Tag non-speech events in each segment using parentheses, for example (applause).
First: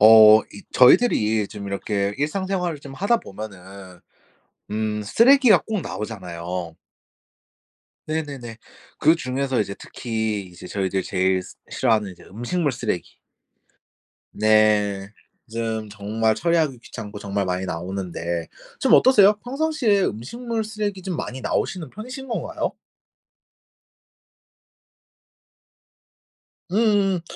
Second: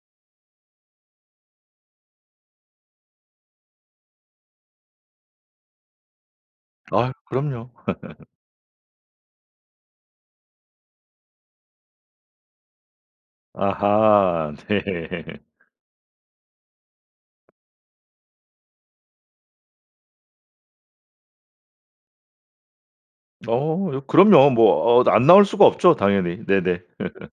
어 이 저희들이 좀 이렇게 일상생활을 좀 하다 보면은 음 쓰레기가 꼭 나오잖아요. 아 그럼요. (laughs) 네네네. 그중에서 이제 특히 이제 저희들이 제일 스 싫어하는 이제 음식물 쓰레기. 아하 네. 네. (laughs) 좀 정말 처리하기 귀찮고 정말 많이 나오는데 좀 어떠세요? 평상시에 음식물 쓰레기 좀 많이 나오시는 편이신 건가요? 어 요 그럼요. 뭐 어 안 나올 수가 없죠 당연히 네네. 음음. (laughs)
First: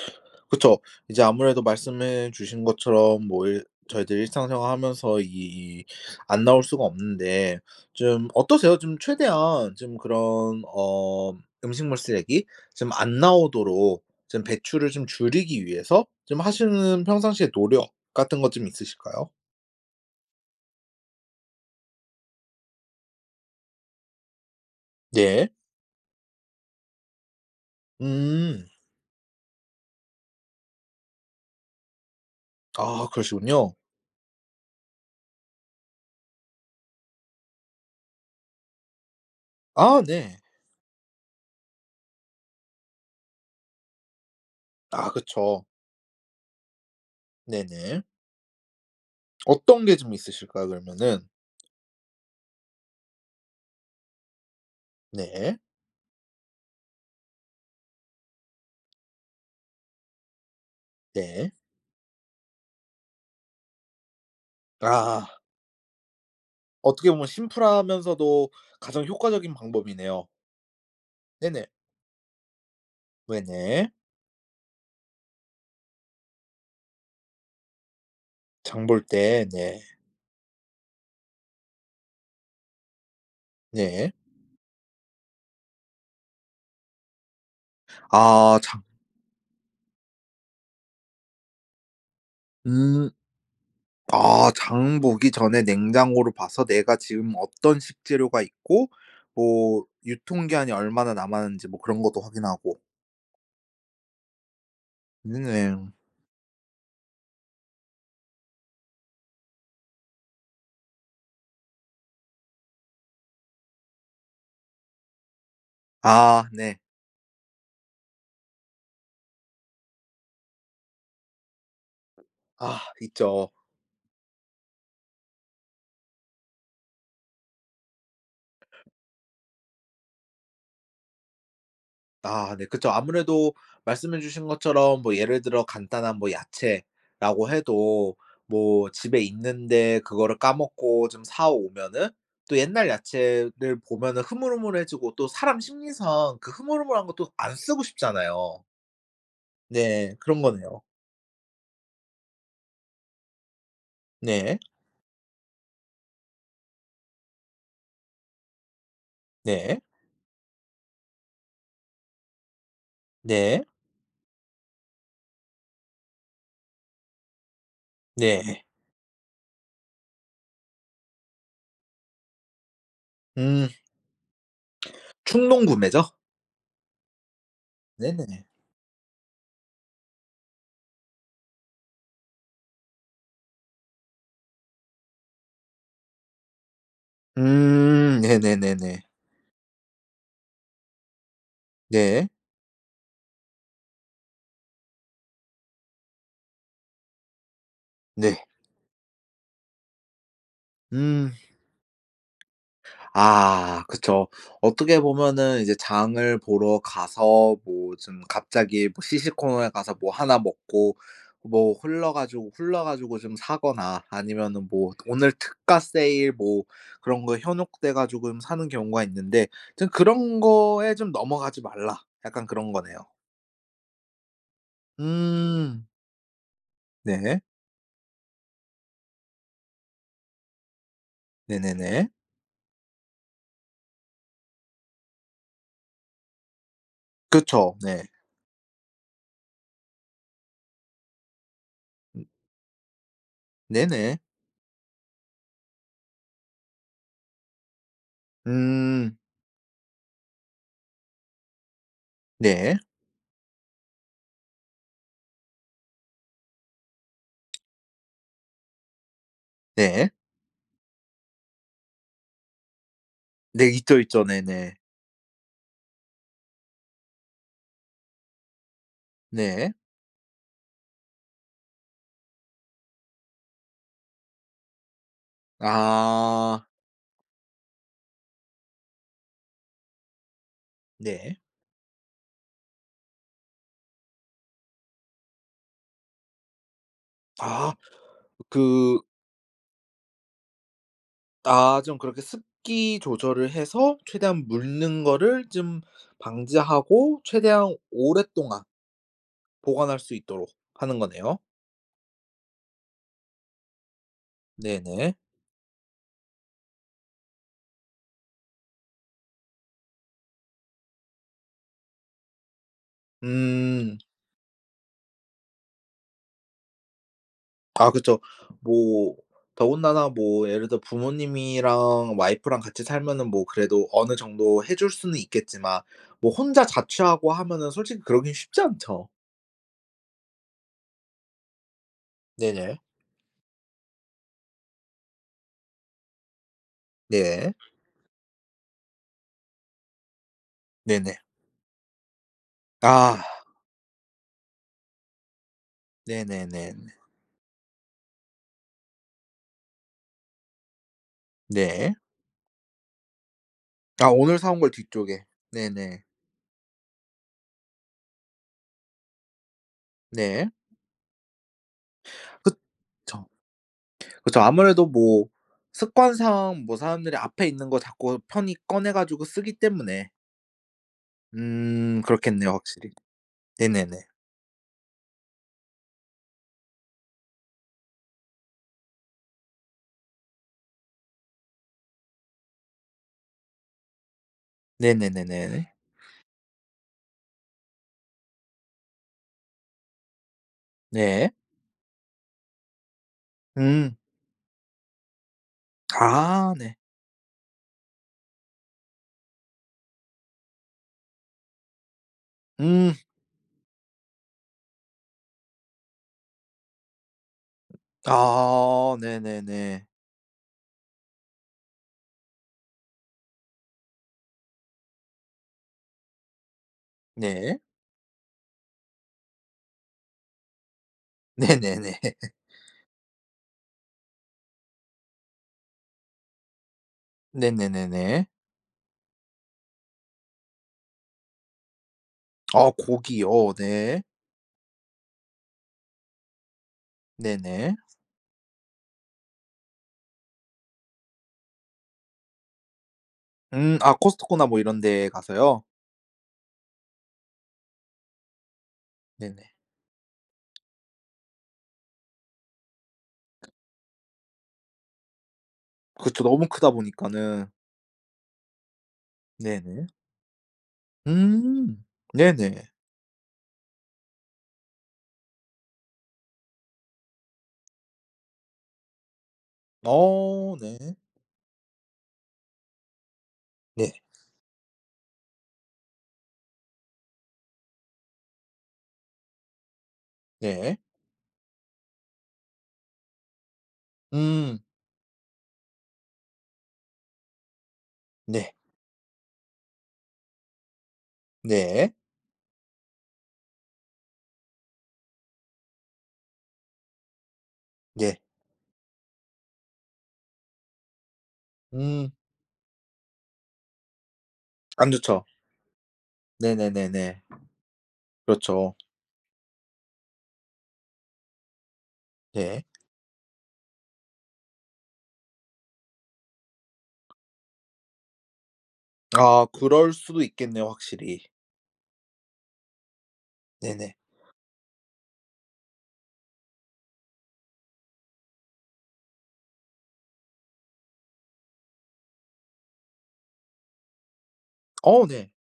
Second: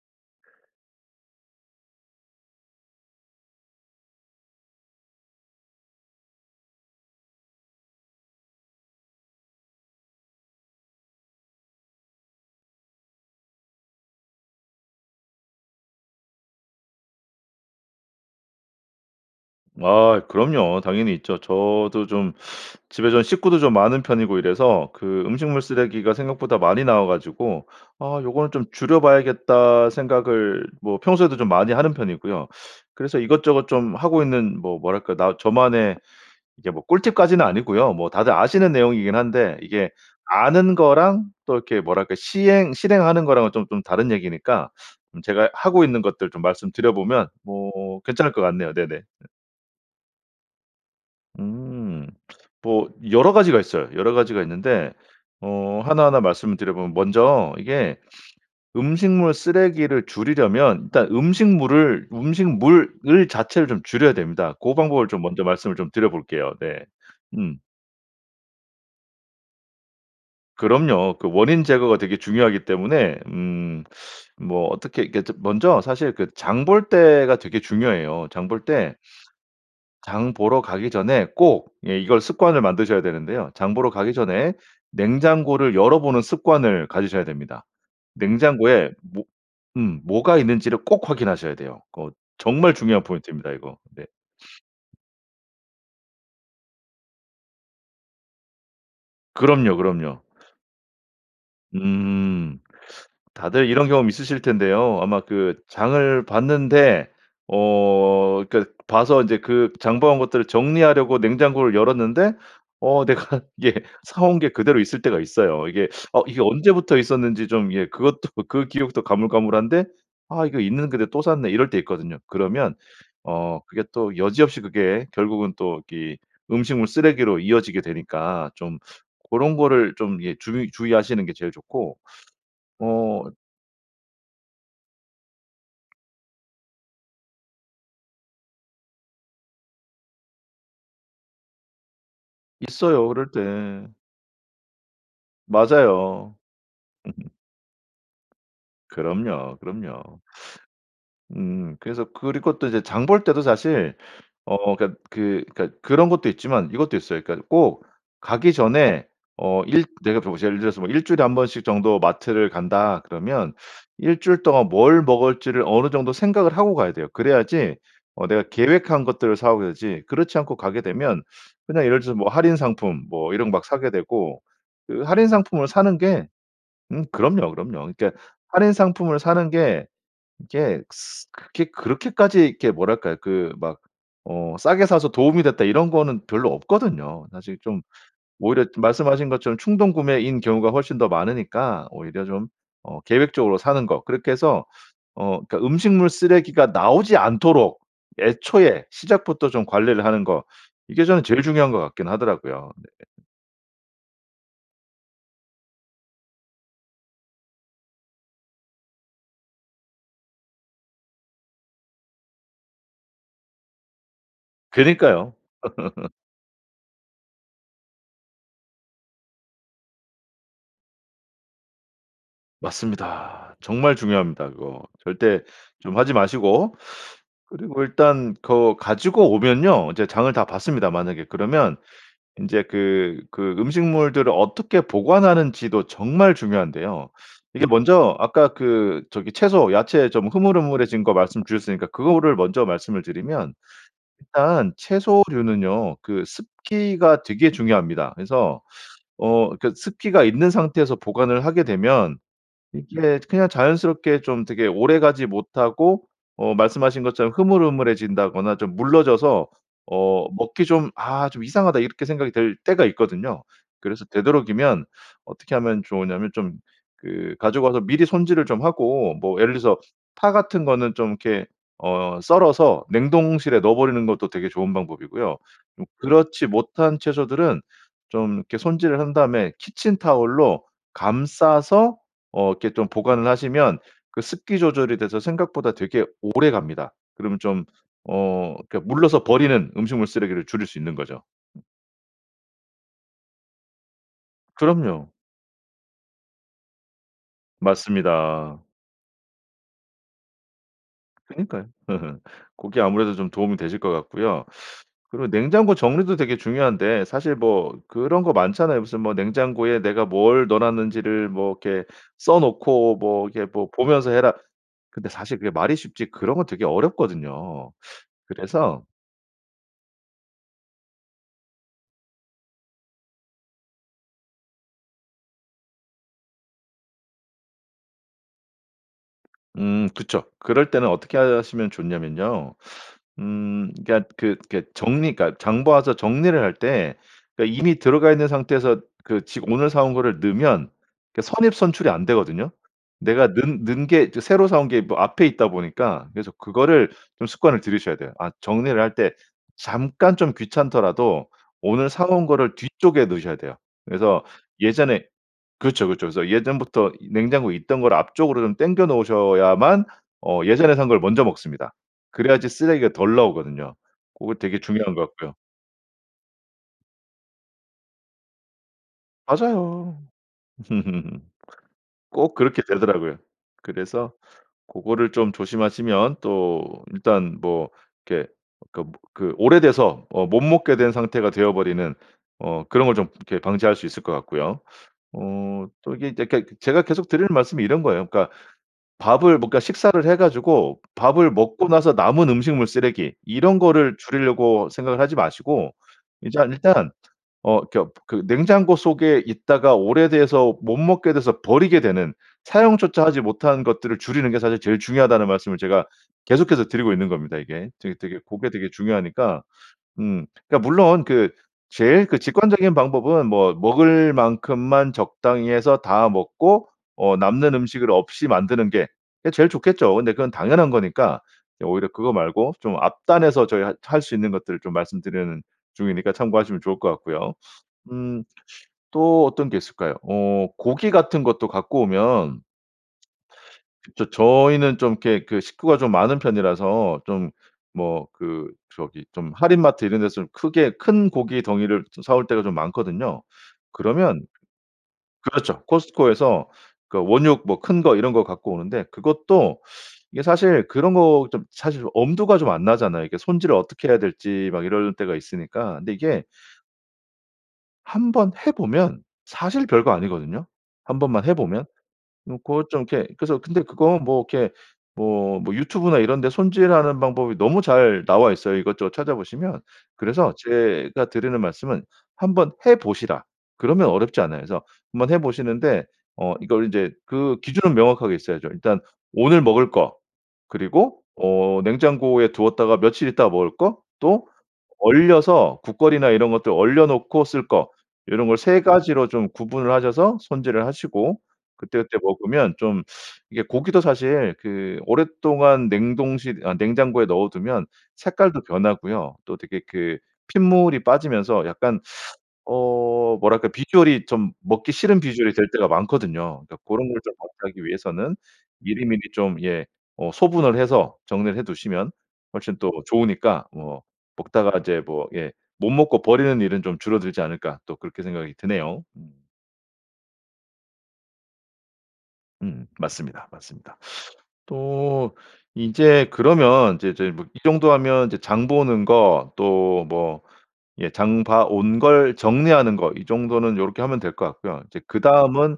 그쵸. 이제 아무래도 말씀해 주신 것처럼 뭐 일 저희들 일상생활 하면서 이 안 나올 수가 없는데 좀 어떠세요? 좀 최대한 좀 그런 어 음식물 쓰레기 좀 안 나오도록 좀 배출을 좀 줄이기 위해서 좀 하시는 평상시에 노력 같은 것 좀 있으실까요? 아 그럼요. 당연히 있죠. 저도 좀 집에 좀 식구도 좀 많은 편이고 이래서 그 예. 음식물 쓰레기가 생각보다 많이 나와 가지고 '아 요거는 좀 음. 줄여 봐야겠다.' 생각을 뭐 평소에도 좀 많이 하는 편이고요. (sucks teeth) 아 그래서 이것저것 그러시군요. 좀 하고 있는 뭐 뭐랄까 나 저만의 이게 뭐 꿀팁까지는 아니고요. 뭐 다들 아시는 내용이긴 한데 이게 아 네. 아는 거랑 또 이렇게 뭐랄까 시행 실행하는 거랑은 좀 좀 다른 얘기니까 아 제가 그쵸. 하고 있는 것들 좀 말씀드려 보면 뭐 네네. 괜찮을 것 같네요. 네네. (laughs) 어떤 게 좀 있으실까요? 그러면은? 음. 뭐 여러 가지가 있어요. 여러 가지가 있는데 네. 어 하나하나 말씀을 드려 보면 먼저 이게 음식물 쓰레기를 줄이려면 일단 네. 음식물을, 음식물을 자체를 좀 줄여야 됩니다. 고 방법을 좀 아. 먼저 말씀을 좀 드려볼게요. 네. 어떻게 보면 음. 심플하면서도 가장 효과적인 방법이네요. 그럼요. 그 원인 네네. 제거가 되게 중요하기 때문에 왜 음 네? 뭐 어떻게 이렇게 먼저 사실 그 장 볼 때가 되게 중요해요. 장 볼 장 때 볼 때. 네. 장 보러 가기 전에 꼭 예 이걸 습관을 만드셔야 되는데요. 장 보러 네. 가기 전에 냉장고를 열어보는 습관을 가지셔야 됩니다. 아 장 냉장고에 뭐 음 뭐가 있는지를 꼭 확인하셔야 돼요. 그 정말 중요한 음. 포인트입니다 이거 네. 아 장 보기 전에 냉장고를 봐서 내가 지금 어떤 식재료가 있고 그럼요 뭐 그럼요. 유통기한이 얼마나 남았는지 뭐 그런 것도 음. 확인하고. 다들 이런 경험 있으실 텐데요. 아마 음 그 네. 장을 봤는데 어 그러니까 봐서 이제 그 장 봐 온 것들을 정리하려고 냉장고를 열었는데 어 내가 이게 사 온 게 그대로 있을 때가 있어요. 이게 어 이게 아 네. 언제부터 있었는지 좀 예 그것도 그 기억도 가물가물한데 '아 이거 있는 근데 또 샀네.' 이럴 때 있거든요. 그러면 아 있죠. 어 그게 또 여지없이 그게 결국은 또 이 음식물 쓰레기로 이어지게 되니까 좀 고런 거를 좀 예 주의 주의하시는 게 제일 좋고 아 네. 그쵸. 어 아무래도 말씀해 주신 것처럼 뭐 예를 들어 간단한 뭐 야채라고 해도 뭐 집에 있는데 그거를 까먹고 좀 사 오면은 또 옛날 있어요 그럴 야채를 때. 보면은 흐물흐물해지고 또 사람 맞아요. 심리상 그 흐물흐물한 거 또 (laughs) 안 쓰고 싶잖아요. 그럼요 네 그럼요. 그런 거네요. 음 그래서 그리고 또 이제 장 볼 때도 사실 네. 어 그러니까 그 그러니까 그런 것도 있지만 이것도 있어요. 그러니까 꼭 가기 전에 어 네. 일 내가 보실 예를 들어서 뭐 1 주일에 1 번씩 정도 마트를 간다 그러면 네. 1 주일 동안 뭘 먹을지를 어느 정도 생각을 하고 가야 돼요. 그래야지 어 내가 네. 계획한 것들을 사 오게 되지. 그렇지 않고 가게 되면 그냥 예를 들어서 뭐 할인 상품 뭐 이런 거 막 음. 사게 되고 그 할인 상품을 사는 충동구매죠. 게 음 그럼요 그럼요. 그러니까 네네네. 할인 상품을 사는 게 이게 스 그렇게 그렇게까지 이렇게 뭐랄까요 그 막 어 '싸게 사서 도움이 됐다.' 이런 거는 별로 없거든요. 사실 좀 음 오히려 네네네네. 말씀하신 것처럼 충동구매인 경우가 훨씬 더 많으니까 오히려 네. 좀 어 계획적으로 사는 거 그렇게 해서 어 그니까 음식물 쓰레기가 나오지 않도록 네. 애초에 시작부터 좀 관리를 하는 거. 이게 저는 음. 제일 중요한 것 같긴 하더라고요. 네. 아 그쵸. 어떻게 보면은 이제 장을 보러 가서 뭐 좀 갑자기 뭐 시식코너에 가서 뭐 1 먹고 뭐 홀라 가지고 홀려 가지고 좀 사거나 아니면은 뭐 오늘 그니까요. 특가 (laughs) 세일 뭐 그런 거에 현혹돼 가지고 음 사는 경우가 있는데 좀 "그런 거에 좀 넘어가지 말라." 약간 그런 거네요. 맞습니다. 정말 중요합니다 그거. 절대 응. 좀 하지 마시고. 네. 그리고 일단 거 가지고 오면요 이제 장을 다 봤습니다 만약에. 그러면 네네네. 인제 그 그 음식물들을 어떻게 보관하는지도 정말 중요한데요. 이게 그쵸. 네. 먼저 아까 그 저기 채소, 야채 좀 흐물흐물해진 거 말씀주셨으니까 으. 그거를 먼저 말씀을 드리면 네네. 일단 채소류는요 그 습기가 되게 중요합니다. 그래서 음. 어 그 습기가 있는 상태에서 보관을 하게 되면 네. 이게 그냥 자연스럽게 좀 되게 오래가지 못하고 어 말씀하신 것처럼 흐물흐물해진다거나 좀 물러져서 네. 어 먹기 좀 '아 좀 이상하다.' 이렇게 생각이 들 때가 있거든요. 네 있죠 그래서 있죠. 네네. 되도록이면 어떻게 하면 좋으냐면 좀 그 가져와서 미리 손질을 좀 하고 뭐 예를 네. 들어서 파 같은 거는 좀 이렇게 어 썰어서 냉동실에 넣어 버리는 것도 되게 좋은 방법이고요. 좀 그렇지 아. 못한 채소들은 좀 이렇게 손질을 한 다음에 키친타월로 네. 감싸서 어 이렇게 좀 보관을 하시면 그 습기 조절이 돼서 생각보다 되게 오래갑니다. 그러면 좀 아. 어 이렇게 그 물러서 버리는 음식물 쓰레기를 줄일 수 있는 거죠. 아 좀 그렇게 습기 조절을 해서 최대한 묽는 그럼요. 거를 좀 방지하고 최대한 맞습니다. 오랫동안 보관할 수 있도록 하는 거네요. 그니까요. 으흠. 고게 아무래도 좀 도움이 되실 것 같고요. 네네. 그리고 냉장고 정리도 되게 중요한데 사실 뭐 그런 거 많잖아요. 무슨 뭐 "냉장고에 내가 뭘 넣어 놨는지를 뭐 이렇게 써 놓고 뭐 이렇게 뭐 음. 보면서 해라." 근데 사실 그게 말이 쉽지 그런 거 되게 어렵거든요. 아 그쵸. 그래서 뭐 더군다나 뭐 예를 들어 부모님이랑 와이프랑 같이 살면은 뭐 그래도 어느 정도 해 줄 수는 있겠지만 뭐 혼자 자취하고 하면은 솔직히 그러긴 쉽지 않죠. 음 그쵸. 그럴 때는 어떻게 하시면 좋냐면요. 네네. 음 그러니까 그 그러니까 정리 그러니까 장 봐서 정리를 할 때 그 네. 이미 들어가 있는 상태에서 그 지 오늘 사 온 거를 넣으면 네네. 그 선입선출이 안 되거든요. 내가 넣 아. 넣은 게 새로 사 온 게 뭐 앞에 있다 보니까 그래서 그거를 네네네네. 좀 습관을 들이셔야 돼요. 아 정리를 할 때 잠깐 좀 귀찮더라도 오늘 네. 사 온 거를 뒤쪽에 넣으셔야 돼요. 아 그래서 오늘 사 온 걸 예전에 뒤쪽에. 그렇죠 네네. 그렇죠. 그래서 예전부터 이 냉장고에 있던 걸 앞쪽으로 좀 당겨 놓으셔야만 어 네. 예전에 산 걸 먼저 먹습니다. 그래야지 쓰레기가 덜 그쵸. 나오거든요. 고거 그쵸. 되게 아무래도 중요한 것 뭐 같고요. 습관상 뭐 사람들이 앞에 있는 거 자꾸 편히 꺼내 가지고 쓰기 맞아요. 때문에. (laughs) 음 꼭 그렇겠네요 그렇게 확실히. 되더라고요. 네네네. 그래서 고거를 좀 조심하시면 또 일단 뭐 이렇게 그러니까 그 오래돼서 어 못 먹게 된 상태가 되어 버리는 어 그런 걸 좀 이렇게 방지할 수 있을 것 같고요. 어 네네네네. 또 이게 이제 그러니까 제가 계속 드리는 말씀은 이런 거예요. 그러니까 밥을 뭐 그러니까 식사를 해 가지고 네. 밥을 먹고 나서 남은 음식물 쓰레기 이런 거를 음. 줄이려고 생각을 하지 마시고 이제 아 아 네. 일단 어 그러니까 그 냉장고 속에 있다가 오래돼서 못 먹게 돼서 버리게 되는 음. 사용조차 하지 못한 것들을 줄이는 게 사실 제일 중요하다는 말씀을 제가 계속해서 드리고 있는 겁니다 이게. 되게 되게 고게 되게 아 중요하니까. 네네네. 음 그러니까 물론 그 제일 그 직관적인 방법은 뭐 먹을 만큼만 적당히 해서 다 먹고 어 남는 네. 음식을 없이 만드는 게 그게 제일 좋겠죠. 근데 그건 당연한 거니까 오히려 네네네. 그거 (laughs) 말고 좀 앞단에서 저희 할 할 수 있는 것들 좀 말씀드리는 중이니까 참고하시면 좋을 것 같고요. 음 네네네네. 또 어떤 게 있을까요? 어 고기 같은 것도 갖고 오면 아 고기. 어. 네. 저 저희는 좀 이렇게 그 식구가 좀 많은 편이라서 좀 네네. 뭐 그 저기 좀 할인마트 이런 데서 크게 큰 고기 덩이를 저 사 올 때가 좀 많거든요. 음. 아 그러면 코스트코나 뭐 이런 데 가서요? 그렇죠 코스트코에서 그러니까 원육 뭐 큰 거 이런 거 갖고 오는데 네네. 그것도 이게 사실 그런 거 좀 사실 엄두가 좀 안 나잖아요. 이게 손질을 어떻게 해야 될지 막 이럴 때가 있으니까. 근데 그쵸. 이게 너무 크다 보니까는 한번 해 보면 사실 네네. 별거 아니거든요. 1 번만 해 보면. 음. 뭐 네네. 그것 좀 이렇게 그래서 근데 그거 뭐 이렇게 뭐 뭐 유튜브나 이런 데 손질하는 방법이 너무 잘 나와 있어요, 이것저것 찾아보시면. 그래서 어. 네. 제가 드리는 말씀은 "한번 해 보시라." 그러면 네. 어렵지 않아요. 그래서 한번 해 보시는데 어 이걸 인제 그 기준은 명확하게 있어야죠. 일단 오늘 먹을 거, 네. 그리고 어 냉장고에 두었다가 며칠 있다가 먹을 거, 또 음. 얼려서 국거리나 이런 것들 얼려 놓고 쓸 거, 요런 걸 네. 3 가지로 좀 구분을 하셔서 손질을 하시고 그때 네. 그때 먹으면 좀 (sucks teeth) 이게 고기도 사실 그 오랫동안 냉동실 아 냉장고에 넣어두면 예. 색깔도 변하고요. 또 되게 그 핏물이 빠지면서 약간 음. (sucks teeth) 어 뭐랄까 비주얼이 좀 먹기 안 싫은 좋죠. 비주얼이 될 때가 많거든요. 그러니까 그런 걸 좀 네네네네. 방지하기 위해서는 그렇죠. 미리미리 좀 예 어 소분을 해서 정리를 해 두시면 훨씬 네. 또 좋으니까 뭐 먹다가 이제 뭐 예 '못 먹고 버리는 일은 좀 줄어들지 않을까.' 또 그렇게 생각이 드네요. 음. 아 그럴 수도 있겠네요, 확실히. 음. 맞습니다, 맞습니다. 네네. (sucks teeth) 또 이제 그러면 이제 이제 뭐 이 정도 하면 이제 장보는 거, 또 뭐 예 장봐 온 걸 정리하는 거, 이 정도는 요렇게 하면 될 것 같고요. 이제 (smacks lips) 어 네. 그다음은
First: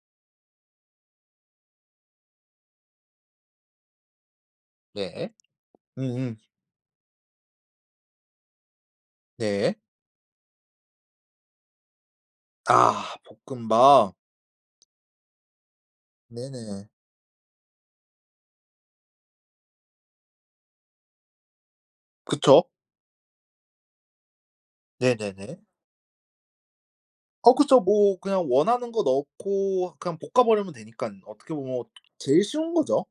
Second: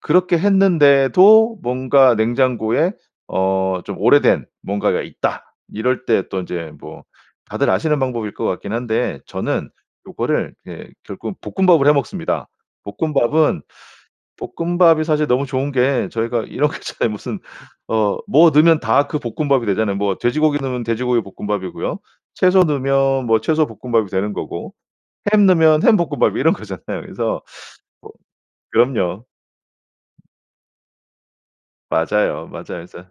그렇게 했는데도 뭔가 냉장고에 어 좀 오래된 뭔가가 네. 있다. 이럴 때 음음. 또 인제 뭐 다들 아시는 방법일 것 같긴 한데, 저는 네. 요거를 예 결국 볶음밥을 해 먹습니다. 아. 볶음밥은 볶음밥? 볶음밥이 사실 너무 좋은 게 저희가 이렇게 네네. 저 무슨 어 뭐 넣으면 다 그 볶음밥이 되잖아요. 뭐 돼지고기 넣으면 돼지고기 볶음밥이고요. 채소 그쵸. 넣으면 뭐 채소 볶음밥이 되는 거고. 햄 네네네. 넣으면 햄 볶음밥 이런 거잖아요. 그래서 어 그쵸 (sucks teeth) 뭐 뭐 그냥 원하는 거 그럼요. 넣고 그냥 볶아 버리면 되니깐 어떻게 보면 제일 맞아요. 맞아요. 쉬운 그래서 거죠.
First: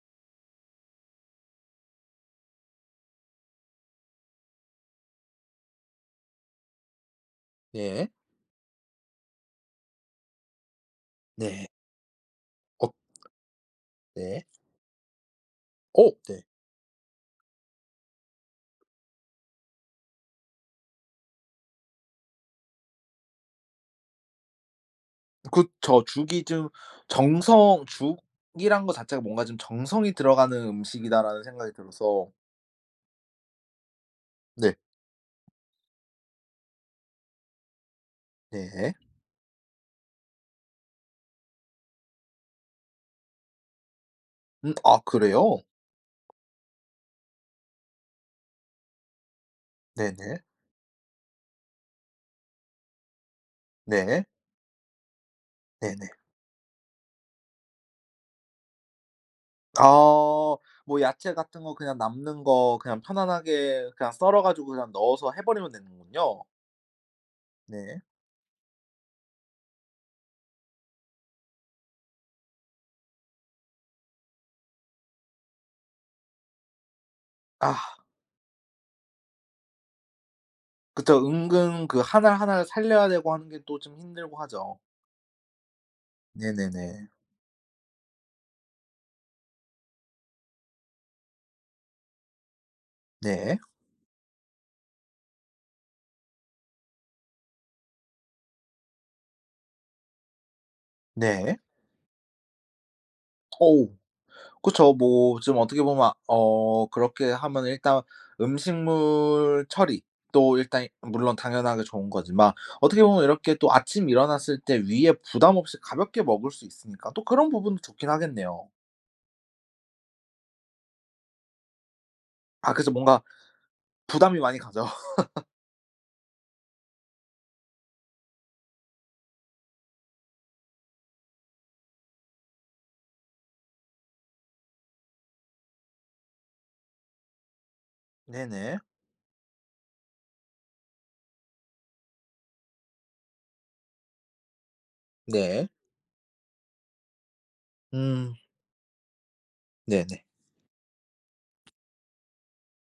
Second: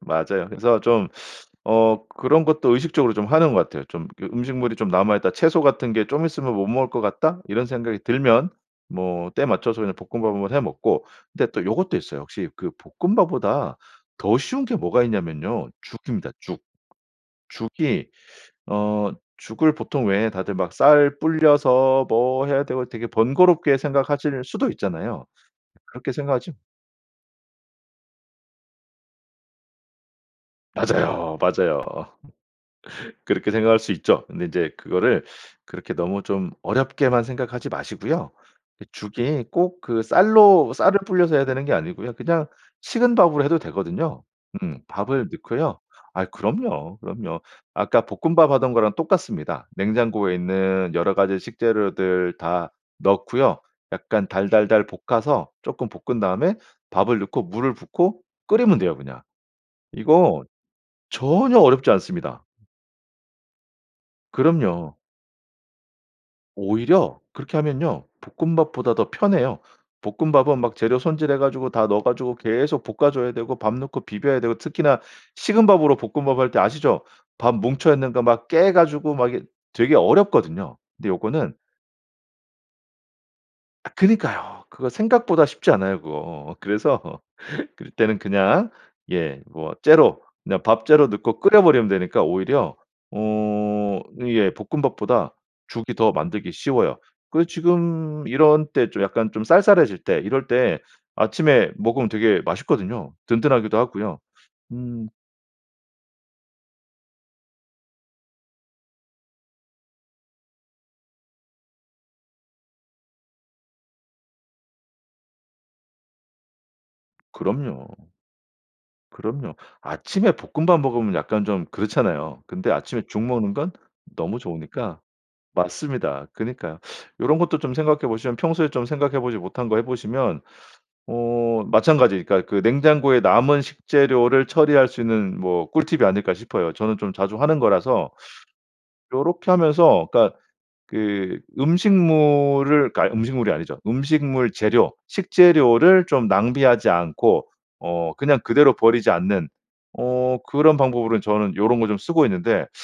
맞아요. 그래서 좀 (sucks teeth) 어 그런 것도 의식적으로 좀 하는 것 같아요. 좀 그 '음식물이 좀 남아 있다. 채소 같은 게 좀 있으면 못 먹을 것 같다.' 이런 생각이 네. 들면 뭐 때맞춰서 그냥 볶음밥으로 해 먹고. 근데 또 네. 요것도 있어요. 역시 그 엇 볶음밥보다 더 네. 쉬운 게 뭐가 있냐면요. 어 죽입니다, 네. 죽. 죽이 어 죽을 보통 왜 다들 막 쌀 불려서 뭐 해야 되고 되게 번거롭게 생각하실 수도 있잖아요. 그쵸. 그렇게 죽이 생각하실 좀 정성 죽이란 거 자체가 뭔가 좀 '정성이 들어가는 맞아요. 음식이다.'라는 생각이 맞아요. 들어서 (laughs) 그렇게 생각할 수 있죠. 근데 이제 네. 그거를 (sucks teeth) 그렇게 너무 좀 어렵게만 생각하지 마시고요. 그 네. 죽이 꼭 그 쌀로 쌀을 불려서 해야 되는 게 아니고요. 그냥 식은 밥으로 해도 되거든요. 음 음 아 밥을 그래요? 넣고요. 아 그럼요. 그럼요. 아까 볶음밥 하던 거랑 똑같습니다. 냉장고에 네네. 있는 여러 가지 식재료들 다 넣고요. 네. 약간 달달달 볶아서 조금 네네. 볶은 다음에 밥을 넣고 물을 붓고 끓이면 돼요, 그냥. 이거 아. 뭐 야채 전혀 같은 거 어렵지 그냥 남는 않습니다. 거 그냥 편안하게 그냥 썰어 가지고 그냥 그럼요. 넣어서 해 버리면 되는군요. 오히려 그렇게 네. 하면요. 볶음밥보다 더 편해요. 볶음밥은 막 재료 손질해 가지고 다 넣어 가지고 계속 볶아 줘야 되고 밥 넣고 비벼야 되고 특히나 식은 밥으로 볶음밥 할 때 아시죠? 밥 뭉쳐 아. 있는 거 막 깨 가지고 막 이게 되게 어렵거든요. 근데 그쵸. 요거는 은근 그 1 알 1 알 살려야 되고 하는 게 또 아 좀 힘들고 그니까요. 하죠. 그거 생각보다 쉽지 않아요, 그거. 그래서 네네네. (laughs) 그때는 그냥 예 뭐 째로 그냥 밥째로 넣고 끓여 버리면 되니까 오히려 네. 어 이게 볶음밥보다 죽이 더 만들기 쉬워요. 그 지금 이런 때 좀 약간 좀 쌀쌀해질 때 이럴 때 네. 아침에 먹으면 되게 맛있거든요. 든든하기도 어우 하고요. 그쵸. 음. 뭐 좀 어떻게 보면 어 그렇게 하면은 일단 음식물 처리도 일단 물론 당연하게 좋은 거지만 어떻게 보면 이렇게 또 아침에 일어났을 때 위에 부담 없이 가볍게 먹을 수 있으니까 또 그런 부분도 그럼요. 좋긴 하겠네요. 그럼요. 아침에 볶음밥 먹으면 약간 좀 그렇잖아요. 근데 아 그쵸. 아침에 뭔가 죽 먹는 건 부담이 너무 많이 가죠. 좋으니까 (laughs) 맞습니다. 그니까요. 요런 것도 좀 생각해 보시면 평소에 좀 생각해 보지 못한 거 해 보시면 어 마찬가지 그러니까 그 냉장고에 남은 식재료를 처리할 수 있는 뭐 꿀팁이 아닐까 싶어요. 저는 좀 자주 하는 거라서. 네네. 요렇게 하면서 그러니까 그 음식물을 그러니까 음식물이 아니죠. 음식물 재료, 네. 식재료를 좀 낭비하지 않고 어 음. 그냥 그대로 버리지 않는 네네. 어 그런 방법으로는 저는 요런 거 좀 쓰고 있는데 (sucks teeth)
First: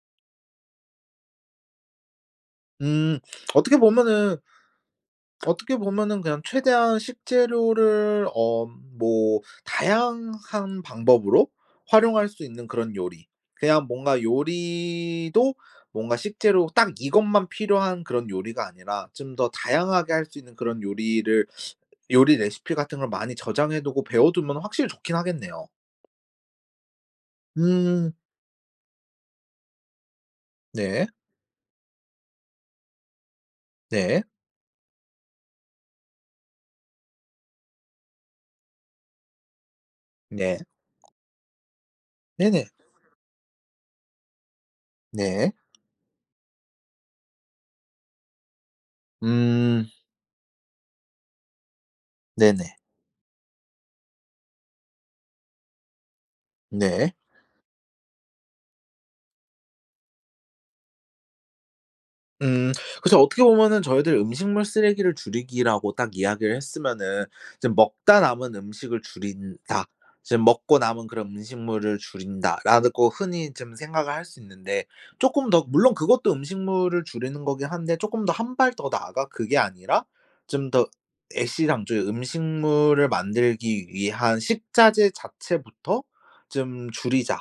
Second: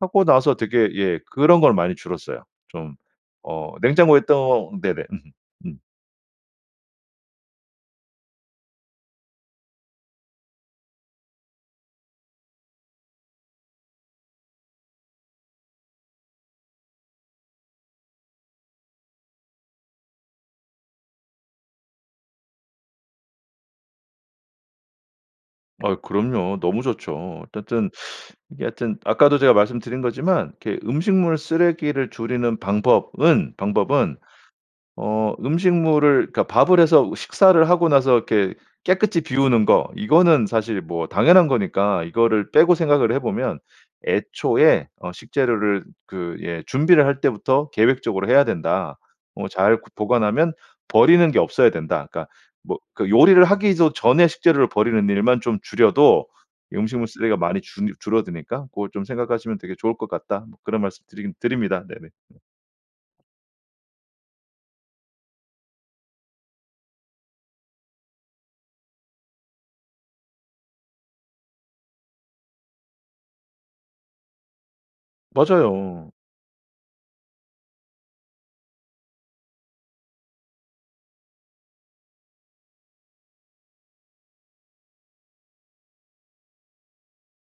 하고 나서 되게 예 그런 건 많이 줄었어요. 좀 음. 어 어떻게 냉장고에 보면은 있던 네네. 음음. 어떻게 음. 보면은 그냥 최대한 식재료를 엄 뭐 다양한 방법으로 활용할 수 있는 그런 요리. 그냥 뭔가 요리도 뭔가 식재료 딱 이것만 필요한 그런 요리가 아니라 좀 더 다양하게 할 수 있는 그런 요리를 요리 레시피 같은 걸 많이 저장해 두고 배워두면은 확실히 좋긴 하겠네요. 아우 그럼요. 너무 좋죠. 어쨌든 음. (sucks teeth) 이게 하여튼 아까도 제가 말씀드린 거지만 이렇게 네. 음식물 쓰레기를 줄이는 방법은, 방법은 네. 어 음식물을 그러니까 밥을 해서 식사를 하고 나서 이렇게 깨끗이 비우는 거 이거는 네 사실 뭐 당연한 거니까 이거를 네네. 빼고 생각을 해 보면 애초에 어 네. 식재료를 그 예 "준비를 할 때부터 계획적으로 해야 된다. 뭐 잘 그 음. 보관하면 버리는 게 없어야 된다. 그러니까 네네. 뭐 그 요리를 하기도 전에 식재료를 버리는 일만 좀 줄여도 음식물 네. 쓰레기가 많이 줄 줄어드니까 고걸 좀 생각하시면 되게 좋을 것 같다." 뭐 그런 말씀드리긴 드립니다. 네네. 음. 그래서 어떻게 보면은 저희들 음식물 쓰레기를 줄이기라고 딱 이야기를 했으면은 이제 '먹다 남은 음식을 줄인다. 지금 먹고 남은 그런 음식물을 줄인다.'라르고 흔히 좀 생각을 할 수 있는데 쪼끔 더 물론 맞아요. 그것도 음식물을 줄이는 거긴 한데 쪼끔 더 1 발 더 나아가 그게 아니라 좀 더 '애시당초 음식물을 만들기 위한 식자재 자체부터 좀 줄이자.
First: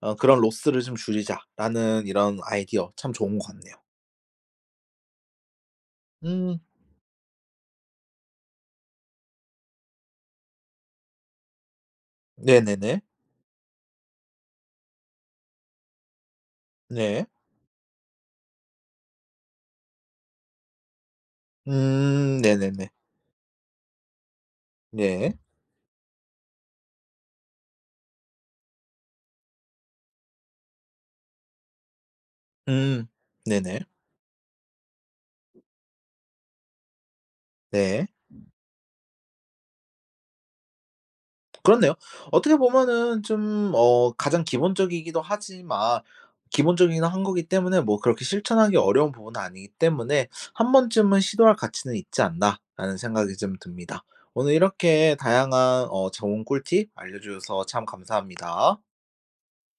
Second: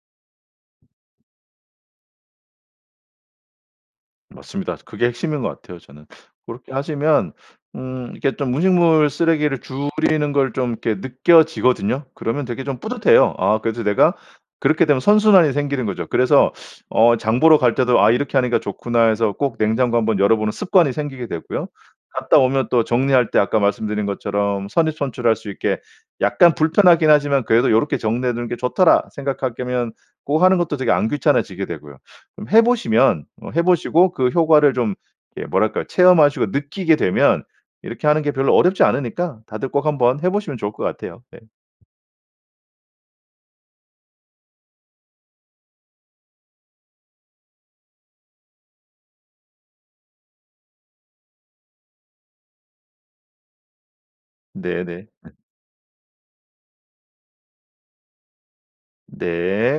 어 그런 로스를 좀 줄이자.'라는 이런 아이디어 참 좋은 것 같네요. 맞습니다. 그게 핵심인 것 같아요, 저는. (sucks teeth) 음. 고렇게 하시면 음 이게 좀 음식물 쓰레기를 줄이는 걸 좀 이렇게 느껴지거든요. 그러면 되게 좀 네네네. 뿌듯해요. 아 그래도 내가 그렇게 되면 선순환이 생기는 거죠. 그래서 (sucks teeth) 어 네. 장 보러 갈 때도 '아 이렇게 하니까 좋구나.' 해서 꼭 냉장고 한번 열어보는 습관이 생기게 되고요. 갔다 음 오면 또 네네네. 정리할 때 아까 말씀드린 것처럼 선입선출할 네. 수 있게 약간 불편하긴 하지만 그래도 '요렇게 정리해 두는 게 좋더라.' 생각할 거면 고거 하는 것도 되게 안 귀찮아지게 되고요. 좀 해 음. 보시면 어 해 네네. 보시고 그 효과를 좀 이렇게 뭐랄까. 체험하시고 느끼게 되면 네. 이렇게 하는 게 별로 어렵지 않으니까 다들 꼭 한번 해 보시면 좋을 것 같아요. 예. 그렇네요. 어떻게 보면은 좀 어 가장 기본적이기도 하지만 기본적이기는 한 거기 때문에 뭐 그렇게 실천하기 어려운 부분은 아니기 때문에 (sucks teeth) '1 번쯤은 시도할 가치는 있지 않나.'라는 생각이 좀 듭니다. 오늘 네네. 이렇게 (laughs) 다양한 어 좋은 꿀팁 알려 주셔서 참 감사합니다. 네.